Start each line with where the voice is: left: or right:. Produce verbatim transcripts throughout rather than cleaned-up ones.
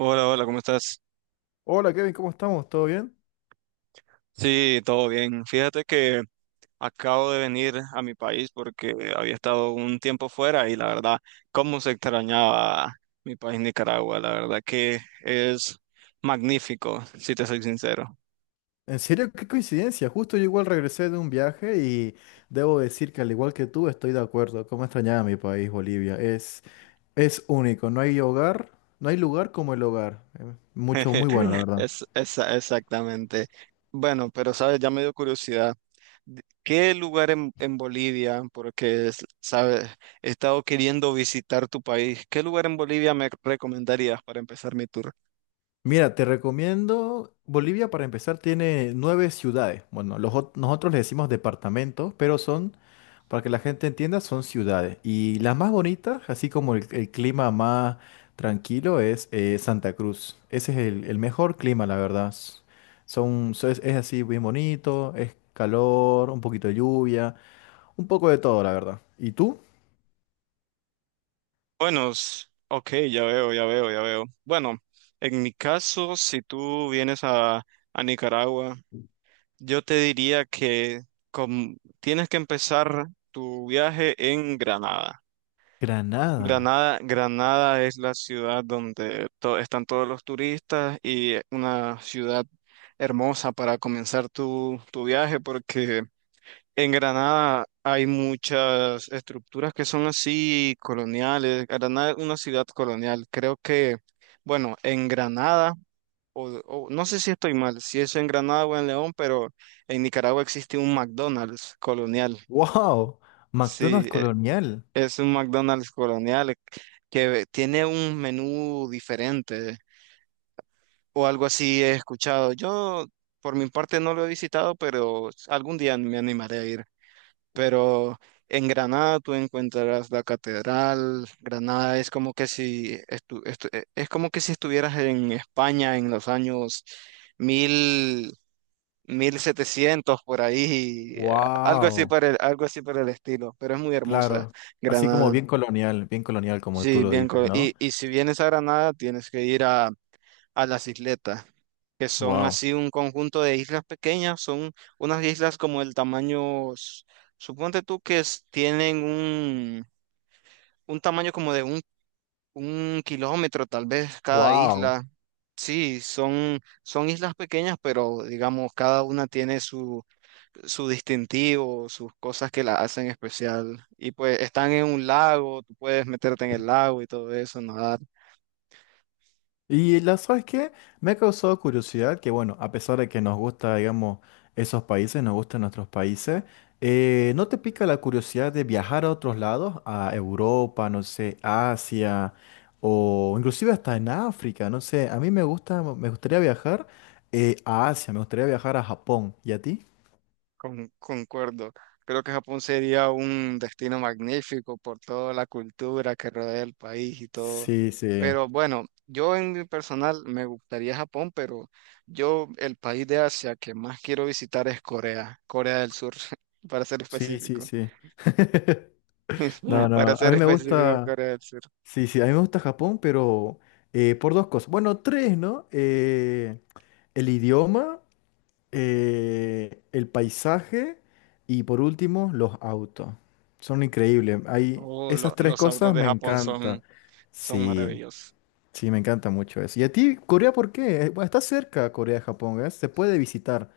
right: Hola, hola, ¿cómo estás?
left: Hola Kevin, ¿cómo estamos? ¿Todo bien?
right: Sí, todo bien. Fíjate que acabo de venir a mi país porque había estado un tiempo fuera y la verdad, cómo se extrañaba mi país Nicaragua. La verdad que es magnífico, si te soy sincero.
left: En serio, qué coincidencia. Justo yo igual regresé de un viaje y debo decir que al igual que tú estoy de acuerdo. Cómo extrañaba mi país, Bolivia. Es, es único. No hay hogar, no hay lugar como el hogar. Eh, Mucho, muy bueno, la verdad.
right: Es, es- exactamente. Bueno, pero sabes, ya me dio curiosidad. D- ¿Qué lugar en, en Bolivia? Porque, es- sabes, he estado queriendo visitar tu país. ¿Qué lugar en Bolivia me recomendarías para empezar mi tour?
left: Mira, te recomiendo, Bolivia para empezar tiene nueve ciudades. Bueno, los, ot- nosotros le decimos departamentos, pero son para que la gente entienda, son ciudades. Y las más bonitas, así como el, el clima más tranquilo, es eh, Santa Cruz. Ese es el, el mejor clima, la verdad. S- Son, so- es, es así bien bonito, es calor, un poquito de lluvia, un poco de todo, la verdad. ¿Y tú?
right: Buenos, s- ok, ya veo, ya veo, ya veo. Bueno, en mi caso, si tú vienes a, a Nicaragua, yo te diría que com- tienes que empezar tu viaje en Granada.
left: Granada.
right: Granada, Granada es la ciudad donde to- están todos los turistas y una ciudad hermosa para comenzar tu, tu viaje porque en Granada hay muchas estructuras que son así coloniales. Granada es una ciudad colonial. Creo que, bueno, en Granada, o, o- no sé si estoy mal, si es en Granada o en León, pero en Nicaragua existe un McDonald's colonial.
left: ¡Wow! McDonald's
right: Sí, e-
left: colonial.
right: es un McDonald's colonial que tiene un menú diferente o algo así he escuchado. Yo, por mi parte, no lo he visitado, pero algún día me animaré a ir. Pero en Granada tú encontrarás la catedral. Granada es como que si estu- estu- eh, es como que si estuvieras en España en los años mil mil setecientos por ahí, eh, algo así
left: ¡Wow!
right: para el, algo así para el estilo, pero es muy hermosa
left: Claro. Así como
right: Granada.
left: bien colonial, bien colonial, como tú
right: Sí,
left: lo
right: bien,
left: dices,
right: co- y,
left: ¿no?
right: y si vienes a Granada tienes que ir a a las isletas, que son
left: ¡Wow!
right: así un conjunto de islas pequeñas, son unas islas como el tamaño, s- suponte tú que es- tienen un, un tamaño como de un, un kilómetro tal vez cada
left: ¡Wow!
right: isla. Sí, son, son islas pequeñas, pero digamos, cada una tiene su, su distintivo, sus cosas que la hacen especial. Y pues están en un lago, tú puedes meterte en el lago y todo eso, nadar.
left: Y la, ¿sabes qué? Me ha causado curiosidad que, bueno, a pesar de que nos gusta, digamos, esos países, nos gustan nuestros países, eh, ¿no te pica la curiosidad de viajar a otros lados? A Europa, no sé, Asia, o inclusive hasta en África, no sé. A mí me gusta, me gustaría viajar eh, a Asia, me gustaría viajar a Japón. ¿Y a ti?
right: Con- concuerdo. Creo que Japón sería un destino magnífico por toda la cultura que rodea el país y todo.
left: Sí, sí,
right: Pero bueno, yo en mi personal me gustaría Japón, pero yo el país de Asia que más quiero visitar es Corea, Corea del Sur, para ser
left: sí, sí,
right: específico.
left: sí. No,
right: Para
left: no, a
right: ser
left: mí me
right: específico,
left: gusta.
right: Corea del Sur.
left: Sí, sí, a mí me gusta Japón, pero eh, por dos cosas. Bueno, tres, ¿no? Eh, el idioma, eh, el paisaje y por último, los autos. Son increíbles. Hay,
right: Oh, lo-
left: esas tres
right: los autos
left: cosas
right: de
left: me
right: Japón
left: encantan.
right: son, son
left: Sí,
right: maravillosos.
left: sí, me encanta mucho eso. ¿Y a ti, Corea, por qué? Eh, Bueno, está cerca Corea de Japón, ¿eh? Se puede visitar.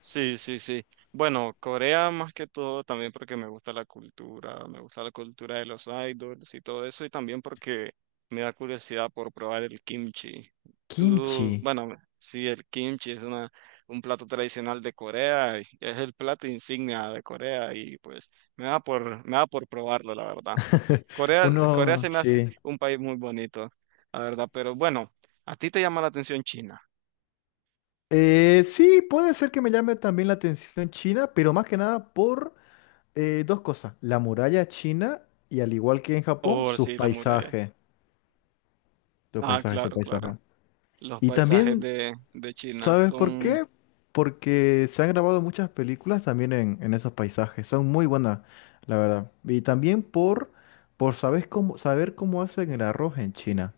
right: Sí, sí, sí. Bueno, Corea más que todo también porque me gusta la cultura, me gusta la cultura de los idols y todo eso, y también porque me da curiosidad por probar el kimchi. Tú,
left: Kimchi.
right: bueno, sí, el kimchi es una, un plato tradicional de Corea, y es el plato insignia de Corea y pues me da por, me da por probarlo, la verdad. Corea, Corea
left: Uno,
right: se me hace
left: sí.
right: un país muy bonito, la verdad, pero bueno, ¿a ti te llama la atención China?
left: Eh, sí, puede ser que me llame también la atención China, pero más que nada por Eh, dos cosas. La muralla china y al igual que en Japón,
right: Oh,
left: sus
right: sí, la muralla.
left: paisajes. Sus
right: Ah,
left: paisajes, sus
right: claro, claro.
left: paisajes.
right: Los
left: Y
right: paisajes
left: también,
right: de, de China
left: ¿sabes por
right: son,
left: qué? Porque se han grabado muchas películas también en, en esos paisajes. Son muy buenas, la verdad. Y también por, por sabes cómo, saber cómo hacen el arroz en China.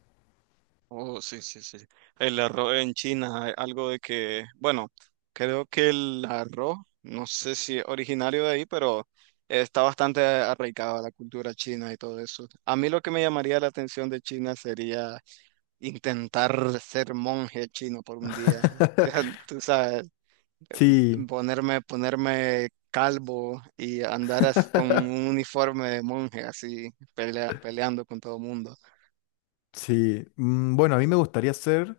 right: oh, sí, sí, sí. El arroz en China, hay algo de que, bueno, creo que el arroz, no sé si es originario de ahí, pero está bastante arraigado a la cultura china y todo eso. A mí lo que me llamaría la atención de China sería intentar ser monje chino por un día. Ya, tú sabes,
left: Sí.
right: ponerme, ponerme calvo y andar as- con un uniforme de monje así, pelea- peleando con todo mundo.
left: Sí, mm, bueno, a mí me gustaría ser,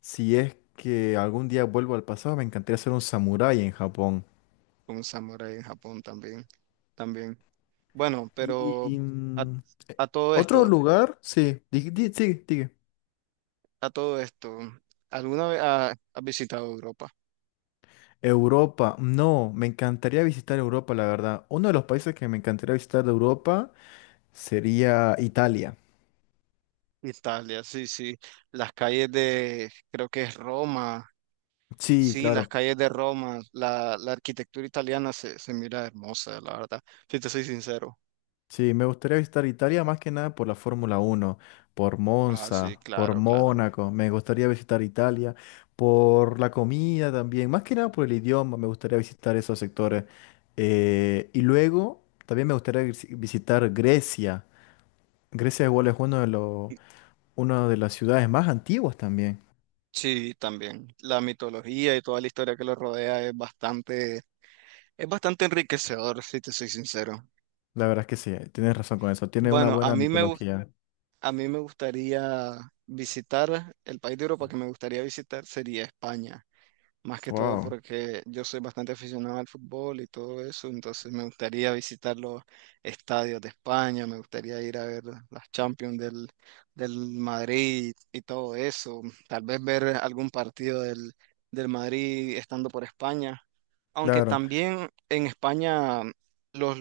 left: si es que algún día vuelvo al pasado, me encantaría ser un samurái en Japón.
right: Un samurái en Japón también, también. Bueno, pero
left: Y,
right: a, a todo
left: Otro
right: esto,
left: lugar, sí, di- di- sigue, sigue.
right: a todo esto, ¿alguna vez ha- has visitado Europa?
left: Europa, no, me encantaría visitar Europa, la verdad. Uno de los países que me encantaría visitar de Europa sería Italia.
right: Italia, sí, sí. Las calles de, creo que es Roma,
left: Sí,
right: sí, las
left: claro.
right: calles de Roma, la, la arquitectura italiana se, se mira hermosa, la verdad, si te soy sincero.
left: Sí, me gustaría visitar Italia más que nada por la Fórmula Uno por
right: Ah, sí,
left: Monza, por
right: claro, claro.
left: Mónaco. Me gustaría visitar Italia, por la comida también, más que nada por el idioma. Me gustaría visitar esos sectores. Eh, y luego también me gustaría vis- visitar Grecia. Grecia igual es uno de los una de las ciudades más antiguas también.
right: Sí, también. La mitología y toda la historia que lo rodea es bastante, es bastante enriquecedor, si te soy sincero.
left: La verdad es que sí, tienes razón con eso. Tiene una
right: Bueno, a
left: buena
right: mí me gusta.
left: mitología.
right: A mí me gustaría visitar, el país de Europa que me gustaría visitar sería España. Más que todo
left: Wow,
right: porque yo soy bastante aficionado al fútbol y todo eso, entonces me gustaría visitar los estadios de España, me gustaría ir a ver las Champions del, del Madrid y todo eso, tal vez ver algún partido del, del Madrid estando por España, aunque
left: claro.
right: también en España los...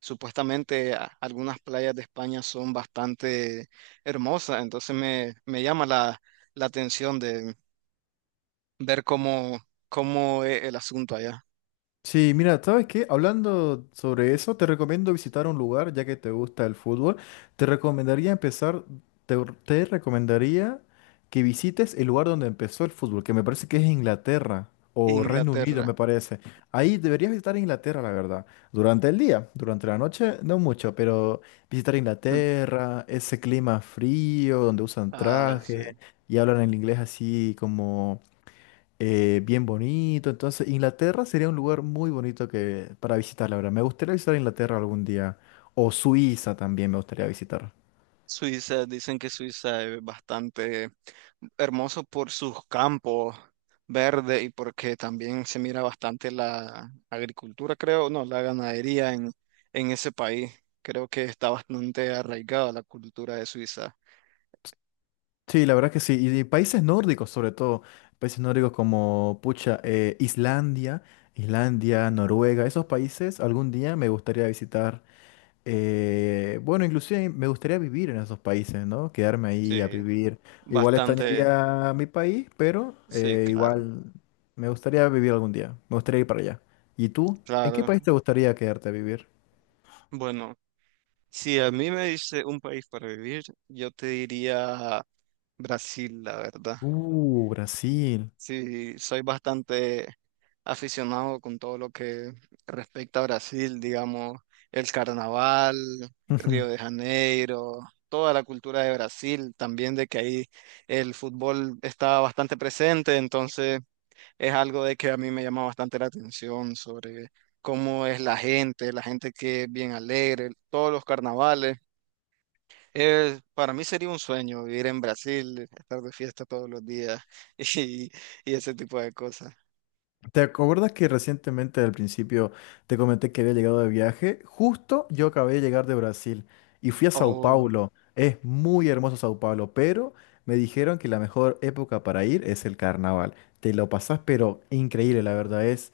right: supuestamente a- algunas playas de España son bastante hermosas, entonces me, me llama la, la atención ver cómo, cómo es el asunto allá.
left: Sí, mira, ¿sabes qué? Hablando sobre eso, te recomiendo visitar un lugar, ya que te gusta el fútbol. Te recomendaría empezar, te, te recomendaría que visites el lugar donde empezó el fútbol, que me parece que es Inglaterra o Reino Unido,
right: Inglaterra.
left: me parece. Ahí deberías visitar Inglaterra, la verdad. Durante el día, durante la noche, no mucho, pero visitar
right: Mm.
left: Inglaterra, ese clima frío donde usan
right: Ah, sí.
left: traje y hablan el inglés así eh, bien bonito. Entonces, Inglaterra sería un lugar muy bonito que, para visitar, la verdad. Me gustaría visitar Inglaterra algún día. O Suiza también me gustaría visitar.
right: Suiza, dicen que Suiza es bastante hermoso por sus campos verdes y porque también se mira bastante la agricultura, creo, no, la ganadería en, en ese país. Creo que está bastante arraigada la cultura de Suiza.
left: Sí, la verdad que sí. Y, y países nórdicos, sobre todo. Países nórdicos como, pucha, eh, Islandia, Islandia, Noruega. Esos países algún día me gustaría visitar. Eh, bueno, inclusive me gustaría vivir en esos países, ¿no? Quedarme ahí a
right: Sí,
left: vivir. Igual
right: bastante,
left: extrañaría mi país, pero
right: sí,
left: eh,
right: claro,
left: igual me gustaría vivir algún día. Me gustaría ir para allá. ¿Y tú? ¿En qué
right: claro.
left: país te gustaría quedarte a vivir?
right: Bueno. Si a mí me dice un país para vivir, yo te diría Brasil, la verdad.
left: Uh, Brasil.
right: Sí, soy bastante aficionado con todo lo que respecta a Brasil, digamos, el carnaval, Río de Janeiro, toda la cultura de Brasil, también de que ahí el fútbol está bastante presente, entonces es algo de que a mí me llama bastante la atención sobre cómo es la gente, la gente que es bien alegre, todos los carnavales. Eh, para mí sería un sueño vivir en Brasil, estar de fiesta todos los días y, y ese tipo de cosas.
left: ¿Te acuerdas que recientemente al principio te comenté que había llegado de viaje? Justo yo acabé de llegar de Brasil y fui a Sao
right: Oh,
left: Paulo. Es muy hermoso Sao Paulo, pero me dijeron que la mejor época para ir es el carnaval. Te lo pasás, pero increíble, la verdad es.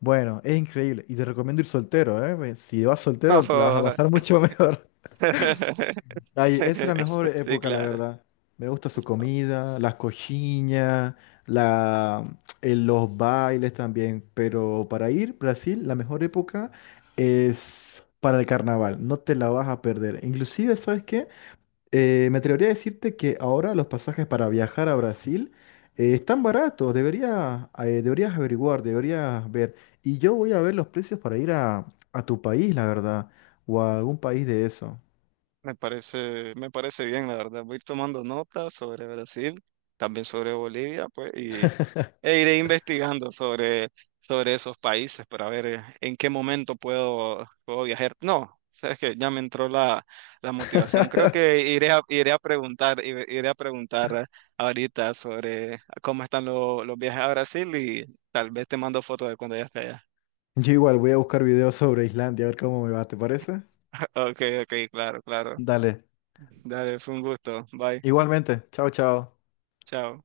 left: Bueno, es increíble. Y te recomiendo ir soltero, ¿eh? Pues, Si vas soltero, te la vas a pasar mucho mejor. Ay, esa es la mejor
right: sí,
left: época, la
right: claro.
left: verdad. Me gusta su comida, las coxinhas, la, eh, los bailes también. Pero para ir Brasil, la mejor época es para el carnaval. No te la vas a perder. Inclusive, ¿sabes qué? Eh, me atrevería a decirte que ahora los pasajes para viajar a Brasil eh, están baratos. Debería, eh, deberías averiguar, deberías ver. Y yo voy a ver los precios para ir a, a tu país, la verdad, o a algún país de eso.
right: Me parece, me parece bien, la verdad. Voy a ir tomando notas sobre Brasil, también sobre Bolivia, pues, e iré investigando sobre, sobre esos países para ver eh, en qué momento puedo, puedo viajar. No, sabes que ya me entró la, la motivación. Creo que iré a, iré a preguntar, iré iré a preguntar eh, ahorita sobre cómo están lo- los viajes a Brasil y tal vez te mando fotos de cuando ya esté allá.
left: Yo igual voy a buscar videos sobre Islandia, a ver cómo me va, ¿te parece?
right: Ok, ok, claro, claro.
left: Dale.
right: Dale, fue un gusto. Bye.
left: Igualmente. Chao, chao.
right: Chao.